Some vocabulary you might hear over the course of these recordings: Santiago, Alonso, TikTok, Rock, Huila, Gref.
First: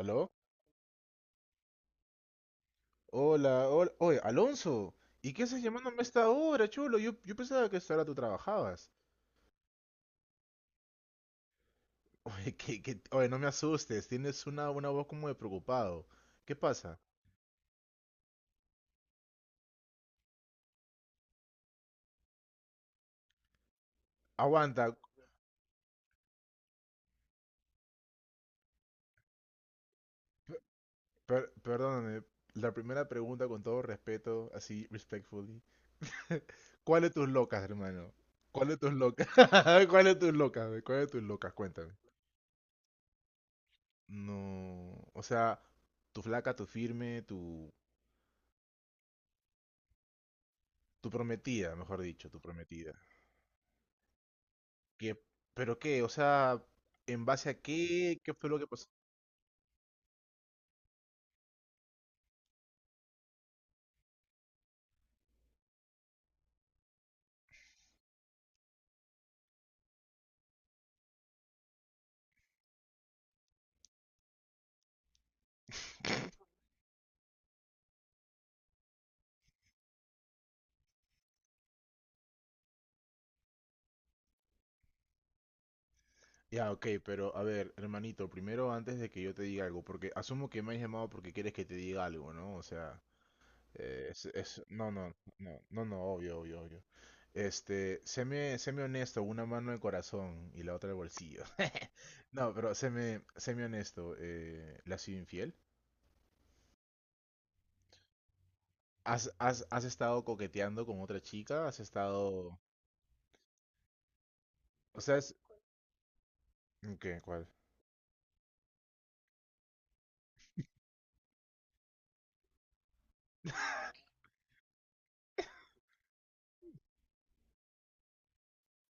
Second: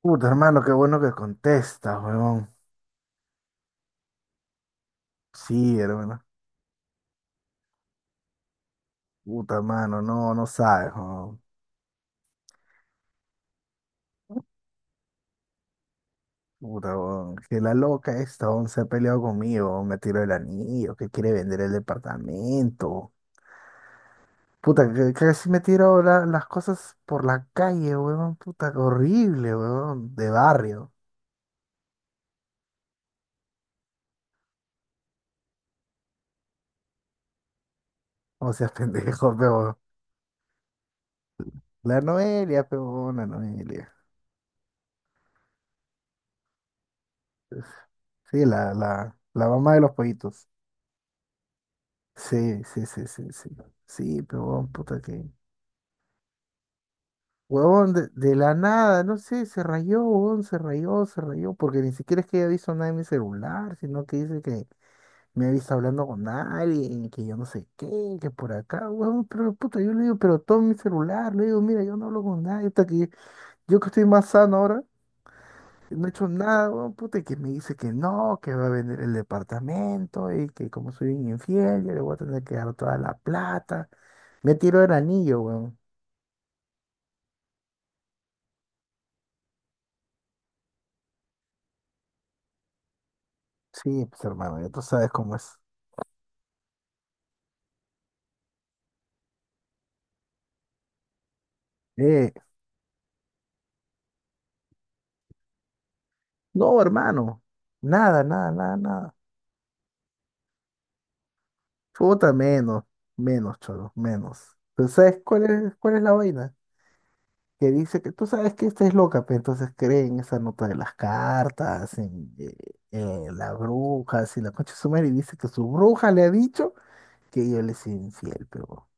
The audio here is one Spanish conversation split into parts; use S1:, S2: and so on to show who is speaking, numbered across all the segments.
S1: Puta, hermano, qué bueno que contestas, huevón.
S2: Hola, hola. Oye, Alonso, ¿y qué haces
S1: Sí,
S2: llamándome a
S1: hermano.
S2: esta hora, chulo? Yo pensaba que a esta hora tú trabajabas.
S1: Puta, hermano, no, no sabes, huevón.
S2: Oye, oye, no me asustes, tienes una voz como de preocupado. ¿Qué
S1: Puta,
S2: pasa?
S1: huevón. Que la loca esta, huevón, se ha peleado conmigo, huevón. Me tiró el anillo, que quiere vender el departamento. Puta,
S2: Aguanta,
S1: que casi me tiró las cosas por la calle, huevón. Puta, horrible, huevón. De barrio.
S2: perdóname. La primera pregunta con todo respeto, así, respectfully. ¿Cuál de tus locas, hermano?
S1: O sea,
S2: ¿Cuál de tus locas?
S1: pendejo, pe, huevón.
S2: ¿Cuál de tus locas? ¿Ve? ¿Cuál de tus locas? Cuéntame.
S1: La Noelia, pe, huevón, la Noelia.
S2: No, o sea, tu flaca, tu firme,
S1: Sí, la mamá de los pollitos.
S2: tu prometida, mejor dicho, tu
S1: Sí, sí,
S2: prometida.
S1: sí, sí, sí. Sí, pero puta
S2: ¿Qué?
S1: que.
S2: ¿Pero qué? O sea, ¿en base a
S1: Huevón, de,
S2: qué? ¿Qué
S1: de
S2: fue
S1: la
S2: lo que pasó?
S1: nada, no sé, se rayó, huevón, se rayó, porque ni siquiera es que haya visto nada en mi celular, sino que dice que me ha visto hablando con alguien, que yo no sé qué, que por acá, huevón, pero puta, yo le digo, pero todo mi celular, le digo, mira, yo no hablo con nadie, hasta que yo que estoy más sano ahora, no he hecho nada, huevón, puta, y que me dice que no, que va a vender el departamento, y que como soy un infiel, yo le voy a tener que dar toda la plata, me tiró el anillo, huevón.
S2: Ya, ok, pero a ver, hermanito, primero antes de que yo te diga algo, porque asumo que me has llamado porque quieres que te diga algo, ¿no? O sea,
S1: Sí, pues hermano,
S2: es-
S1: ya tú
S2: no,
S1: sabes
S2: no,
S1: cómo es.
S2: no, no, no, obvio, obvio, obvio. Este, séme, séme honesto, una mano de corazón y la otra de bolsillo.
S1: Eh,
S2: No, pero séme, séme honesto, ¿le has sido infiel?
S1: No, hermano. Nada, nada, nada, nada.
S2: ¿Has estado coqueteando con otra chica? ¿Has
S1: Puta,
S2: estado...?
S1: menos, menos, cholo, menos. ¿Pero
S2: O sea,
S1: sabes
S2: es...
S1: cuál es la vaina?
S2: ¿Qué? ¿Cuál?
S1: Que dice que tú sabes que esta es loca, pero entonces cree en esa nota de las cartas, en las brujas y la concha de su madre, y dice que su bruja le ha dicho que ella le soy infiel, pero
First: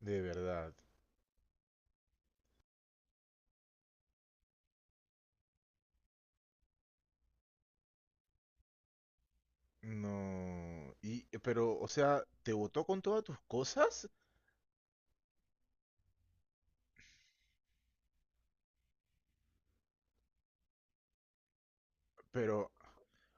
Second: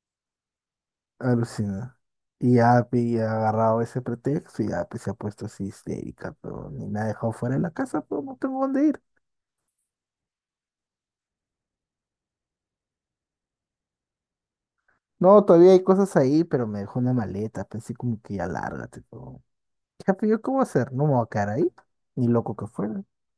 S2: De verdad.
S1: alucina. Y Api ha agarrado ese pretexto y Api se ha puesto así histérica, pero ni me ha dejado fuera de la casa, pero no tengo dónde ir.
S2: No. Y, pero, o sea, te votó con todas tus cosas,
S1: No, todavía hay cosas ahí, pero me dejó una maleta. Pensé como que ya lárgate, pero, jefe, ¿yo cómo hacer? No me voy a quedar ahí. Ni loco que
S2: pero,
S1: fuera.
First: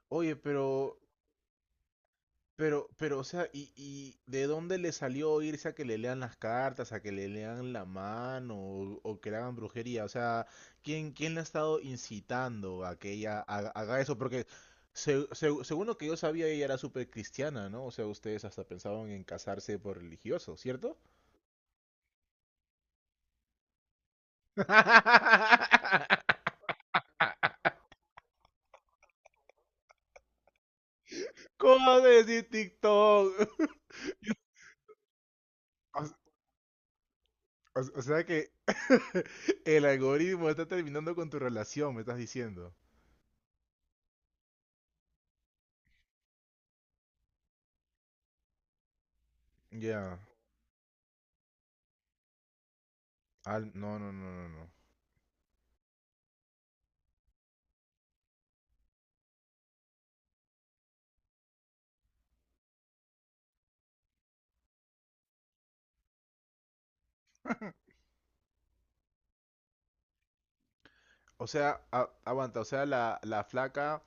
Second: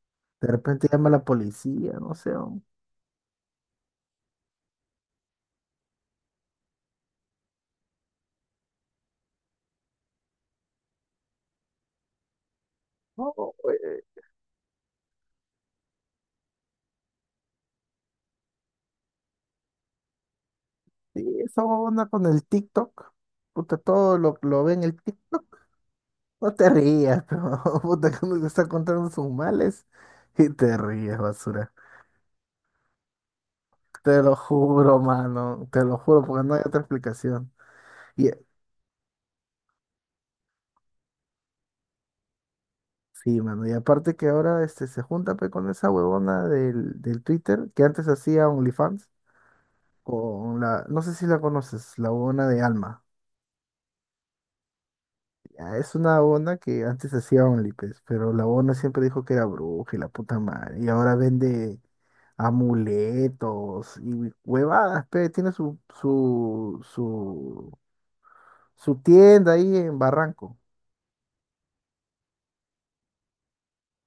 S2: oye,
S1: De repente llama a la policía, no sé.
S2: pero, o sea, ¿y de dónde le salió irse a que le lean las cartas, a que le lean la mano o que le hagan brujería? O sea, ¿quién le ha estado incitando a que
S1: No,
S2: ella haga, haga eso?
S1: eh,
S2: Porque según lo que yo sabía, ella era súper cristiana, ¿no? O sea, ustedes hasta pensaban en casarse por religioso, ¿cierto?
S1: sí, esa onda con el TikTok. Puta, todo lo ve en el TikTok. No te rías, pero puta, cuando te está contando sus males. Y te ríes, basura.
S2: ¿Cómo decir TikTok?
S1: Te lo juro, mano. Te lo
S2: O,
S1: juro, porque no hay otra explicación.
S2: o sea
S1: Y
S2: que el algoritmo está terminando con tu relación, me estás diciendo.
S1: sí, mano. Y aparte que ahora este, se junta pe, con esa huevona del Twitter que antes hacía OnlyFans
S2: Ya.
S1: con la, no sé si la conoces, la huevona de Alma.
S2: No, no, no, no, no.
S1: Ya, es una huevona que antes hacía Only, pues, pero la huevona siempre dijo que era bruja y la puta madre. Y ahora vende amuletos y huevadas, pe. Tiene su tienda ahí en Barranco.
S2: O sea, aguanta, o sea, la flaca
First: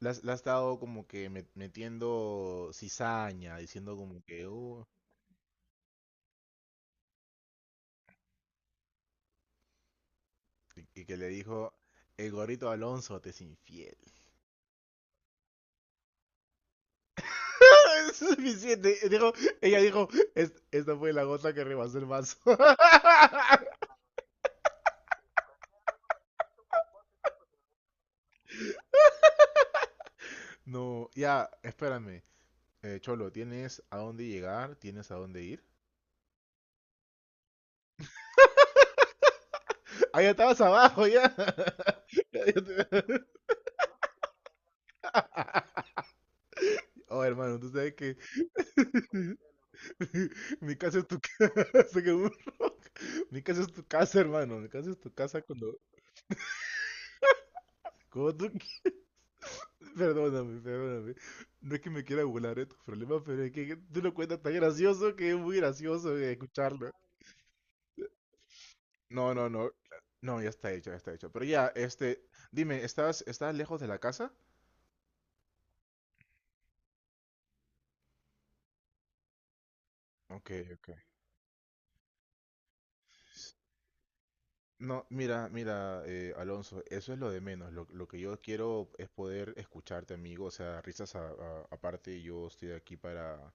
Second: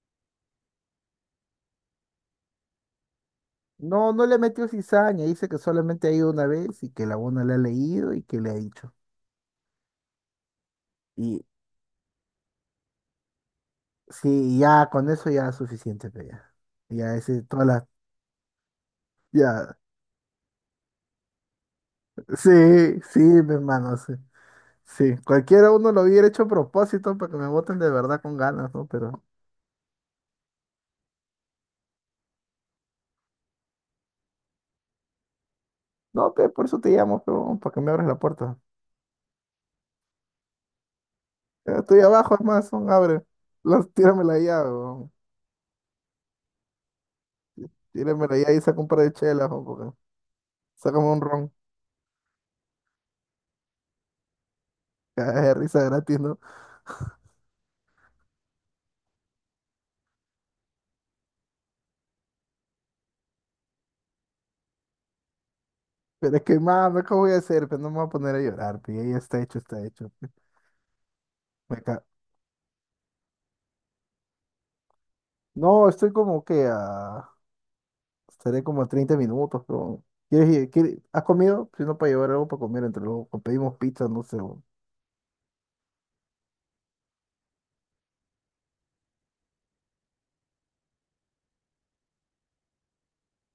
S2: la ha estado como que metiendo cizaña, diciendo
S1: No,
S2: como
S1: no le
S2: que,
S1: metió cizaña, dice que solamente ha ido una vez y que la huevona le ha leído y que le ha dicho.
S2: Y que le dijo, el gorrito Alonso te es infiel.
S1: Sí, y ya con eso ya es suficiente, pero ya. Ya ese, todas las,
S2: Es suficiente. Dijo,
S1: ya.
S2: ella dijo, esta fue la gota que rebasó el vaso".
S1: Sí, sí, mi hermano, sí. Sí, cualquiera uno lo hubiera hecho a propósito para que me voten de verdad con ganas, ¿no? Pero,
S2: No, ya, espérame. Cholo, ¿tienes a dónde llegar? ¿Tienes a dónde ir?
S1: no, pe, por eso te llamo, pero, para que me abras la puerta.
S2: ¡Ah, ya estabas abajo, ya!
S1: Ya estoy abajo,
S2: Ya,
S1: hermano, son, abre. Las, tíramela ya, weón.
S2: oh, hermano, tú sabes que
S1: Tíramela ya y saca un par de chelas, weón, porque
S2: mi casa
S1: sácame
S2: es tu
S1: un
S2: casa,
S1: ron.
S2: según Rock. Mi casa es tu casa, hermano. Mi casa es tu casa
S1: Cagada de
S2: cuando,
S1: risa gratis, ¿no?
S2: cuando tú... Perdóname, perdóname. No es que me quiera burlar de tus problemas, pero es que tú lo cuentas tan gracioso que es muy gracioso de
S1: Pero es que,
S2: escucharlo.
S1: mano, ¿cómo voy a hacer? Pero no me voy a poner a llorar, pe. Ya
S2: No,
S1: está
S2: no,
S1: hecho,
S2: no.
S1: está hecho, pe.
S2: No, ya está hecho, ya está hecho. Pero ya,
S1: Me ca-
S2: este... Dime, ¿estás, estás lejos de la casa?
S1: No, estoy como que a... Estaré como a 30 minutos, pero...
S2: Ok, ok.
S1: ¿Has comido? Si no, para llevar algo para comer entre luego. O pedimos pizza, no sé, weón.
S2: No, mira, mira, Alonso, eso es lo de menos. Lo que yo quiero es poder escucharte, amigo. O sea, risas aparte, yo estoy aquí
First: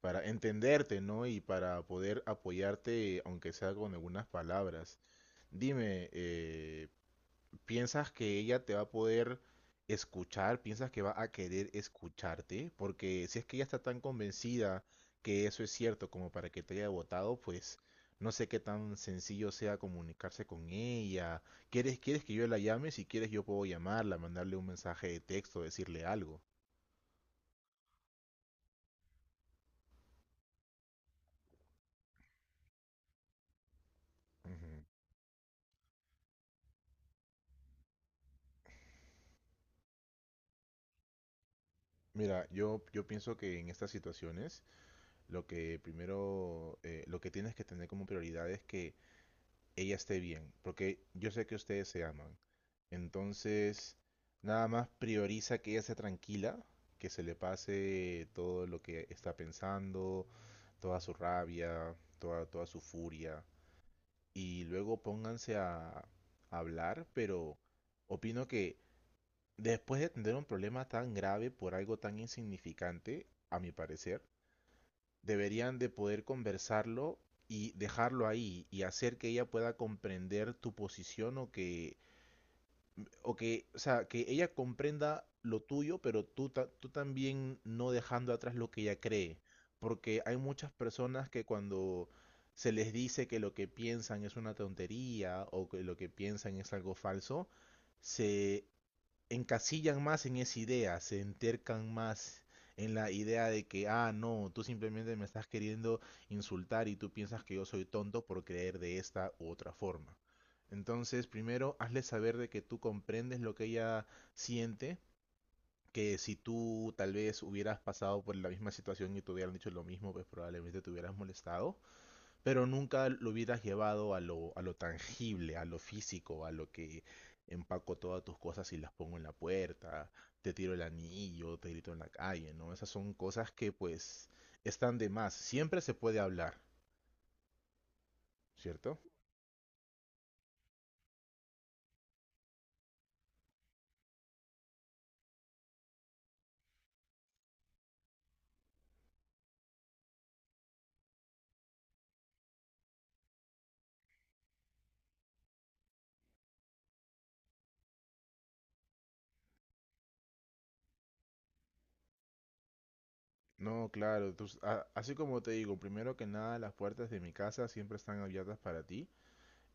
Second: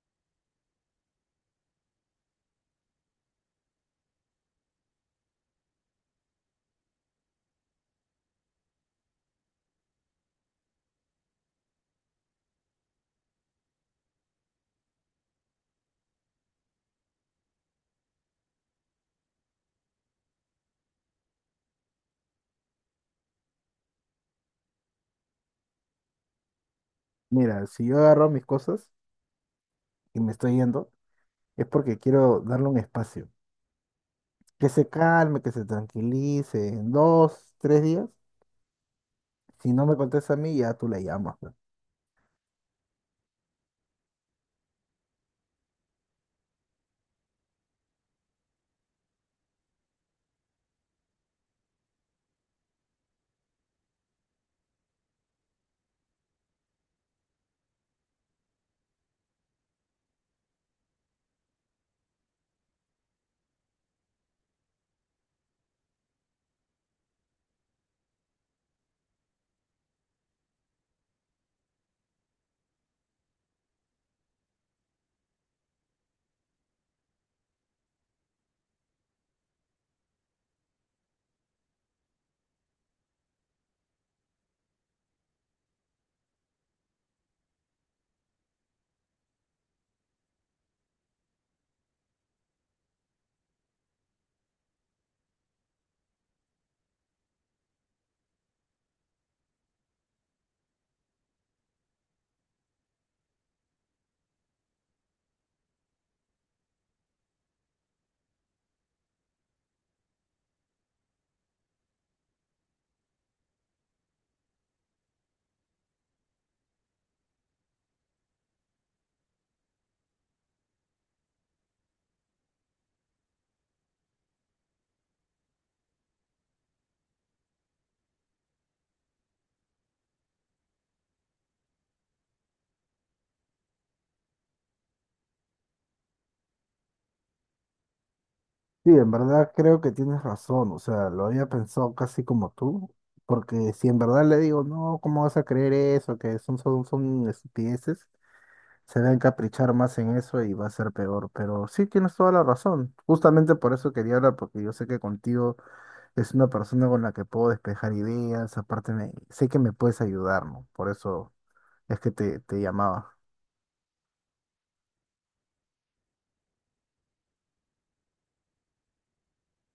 S2: para entenderte, ¿no? Y para poder apoyarte, aunque sea con algunas palabras. Dime, ¿piensas que ella te va a poder escuchar? ¿Piensas que va a querer escucharte? Porque si es que ella está tan convencida que eso es cierto como para que te haya votado, pues no sé qué tan sencillo sea comunicarse con ella. ¿Quieres, quieres que yo la llame? Si quieres yo puedo llamarla, mandarle un mensaje de texto, decirle algo.
S1: Mira, si yo agarro mis cosas y me estoy yendo, es porque quiero darle un espacio. Que
S2: Ujú.
S1: se calme, que se tranquilice. En 2, 3 días, si no me contesta a mí, ya tú le llamas, weón.
S2: Mira, yo pienso que en estas situaciones lo que primero, lo que tienes que tener como prioridad es que ella esté bien, porque yo sé que ustedes se aman. Entonces, nada más prioriza que ella sea tranquila, que se le pase todo lo que está pensando, toda su rabia, toda su furia. Y luego pónganse a hablar, pero opino que después de tener un problema tan grave por algo tan insignificante, a mi parecer, deberían de poder conversarlo y dejarlo ahí y hacer que ella pueda comprender tu posición o que o sea, que ella comprenda lo tuyo, pero tú, tú también no dejando atrás lo que ella cree. Porque hay muchas personas que cuando se les dice que lo que piensan es una tontería o que lo que piensan es algo falso, se encasillan más en esa idea, se entercan más en la idea de que, ah, no, tú simplemente me estás queriendo insultar y tú piensas que yo soy tonto por creer de esta u otra forma. Entonces, primero, hazle saber de que tú comprendes lo que ella siente, que si tú tal vez hubieras pasado por la misma situación y te hubieran dicho lo mismo, pues probablemente te hubieras molestado, pero nunca lo hubieras llevado a lo tangible, a lo físico, a lo que empaco todas tus cosas y las pongo en la puerta, te tiro el anillo, te grito en la calle, ¿no? Esas son cosas que pues están de más. Siempre se puede hablar,
S1: Sí,
S2: ¿cierto?
S1: en verdad creo que tienes razón, o sea, lo había pensado casi como tú, porque si en verdad le digo, no, ¿cómo vas a creer eso? Que son, son, son estupideces, se va a encaprichar más en eso y va a ser peor, pero sí tienes toda la razón, justamente por eso quería hablar, porque yo sé que contigo es una persona con la que puedo despejar ideas, aparte sé que me puedes ayudar, ¿no? Por eso es que te llamaba.
S2: No, claro, así como te digo, primero que nada las puertas de mi casa siempre están abiertas para ti,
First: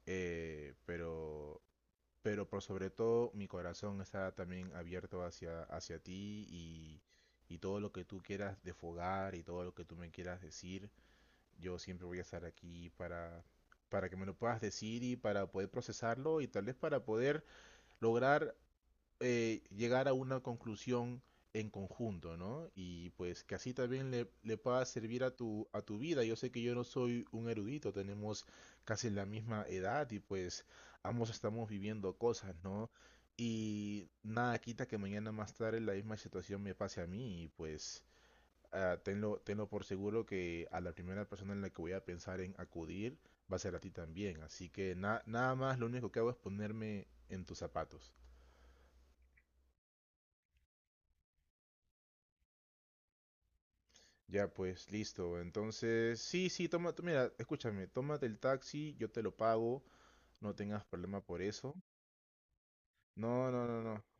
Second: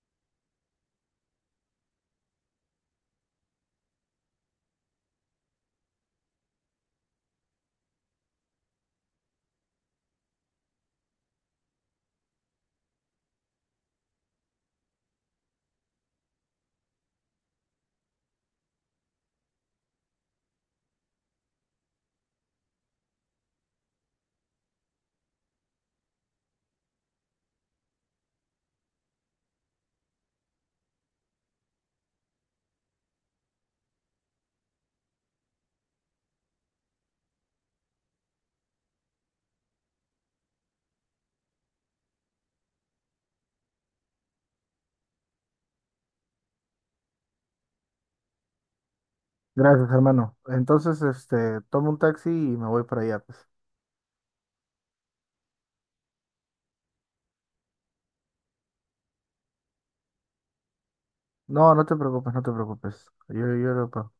S2: eh, pero pero por sobre todo, mi corazón está también abierto hacia, hacia ti y todo lo que tú quieras defogar y todo lo que tú me quieras decir, yo siempre voy a estar aquí para que me lo puedas decir y para poder procesarlo y tal vez para poder lograr llegar a una conclusión en conjunto, ¿no? Y pues que así también le pueda servir a tu vida. Yo sé que yo no soy un erudito, tenemos casi la misma edad y pues ambos estamos viviendo cosas, ¿no? Y nada quita que mañana más tarde la misma situación me pase a mí y pues ah, tenlo, tenlo por seguro que a la primera persona en la que voy a pensar en acudir va a ser a ti también. Así que nada más, lo único que hago es ponerme en tus zapatos.
S1: Gracias, hermano. Entonces, este, tomo un taxi y me voy para allá, pues.
S2: Ya pues, listo. Entonces, sí, sí, toma, mira, escúchame, tómate el taxi, yo te lo pago, no tengas problema por
S1: No,
S2: eso.
S1: no te preocupes, no te preocupes. Yo,
S2: No, no,
S1: yo
S2: no,
S1: lo
S2: no.
S1: pago.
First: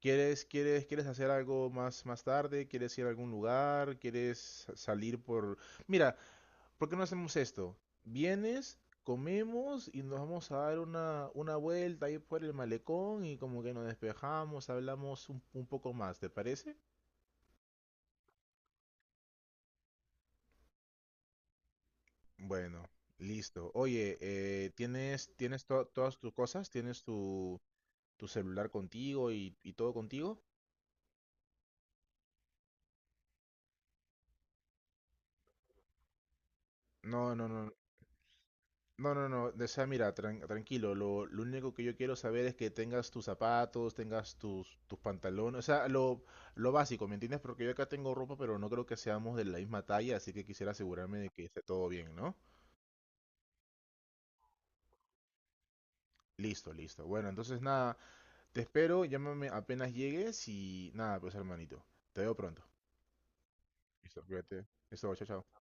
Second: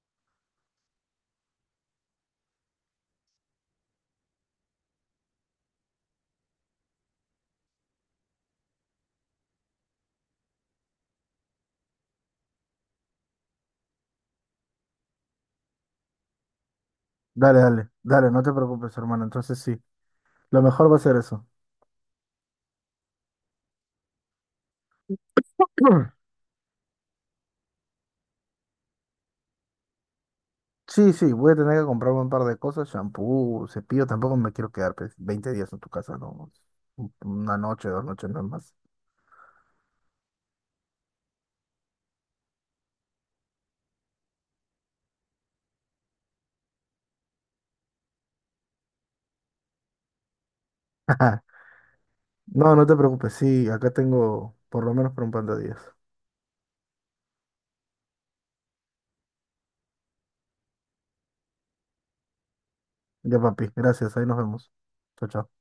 S2: ¿Quieres, quieres, quieres hacer algo más, más tarde? ¿Quieres ir a algún lugar? ¿Quieres salir por... Mira, ¿por qué no hacemos esto? Vienes, comemos y nos vamos a dar una vuelta ahí por el malecón y como que nos despejamos, hablamos un poco más, ¿te parece?
S1: Dale, dale, dale, no te preocupes, hermano. Entonces sí, lo mejor va a ser eso.
S2: Bueno, listo. Oye, ¿tienes, tienes todas tus cosas? ¿Tienes tu celular contigo y todo contigo?
S1: Sí, sí, voy a tener que comprarme un par de cosas, shampoo, cepillo, tampoco me quiero quedar pues, 20 días en tu casa, no.
S2: No, no,
S1: Una
S2: no,
S1: noche, 2 noches, no es más.
S2: no, no, no, no. O sea, mira, tranquilo. Lo único que yo quiero saber es que tengas tus zapatos, tengas tus, tus pantalones, o sea, lo básico, ¿me entiendes? Porque yo acá tengo ropa, pero no creo que seamos de la misma talla, así que quisiera asegurarme de que esté todo bien, ¿no?
S1: No, no te preocupes, sí, acá tengo por lo menos para un par de días.
S2: Listo, listo. Bueno, entonces nada, te espero, llámame apenas llegues y nada, pues hermanito, te veo pronto.
S1: Ya, papi, gracias,
S2: Listo,
S1: ahí nos
S2: cuídate.
S1: vemos.
S2: Eso, chao,
S1: Chao,
S2: chao.
S1: chao.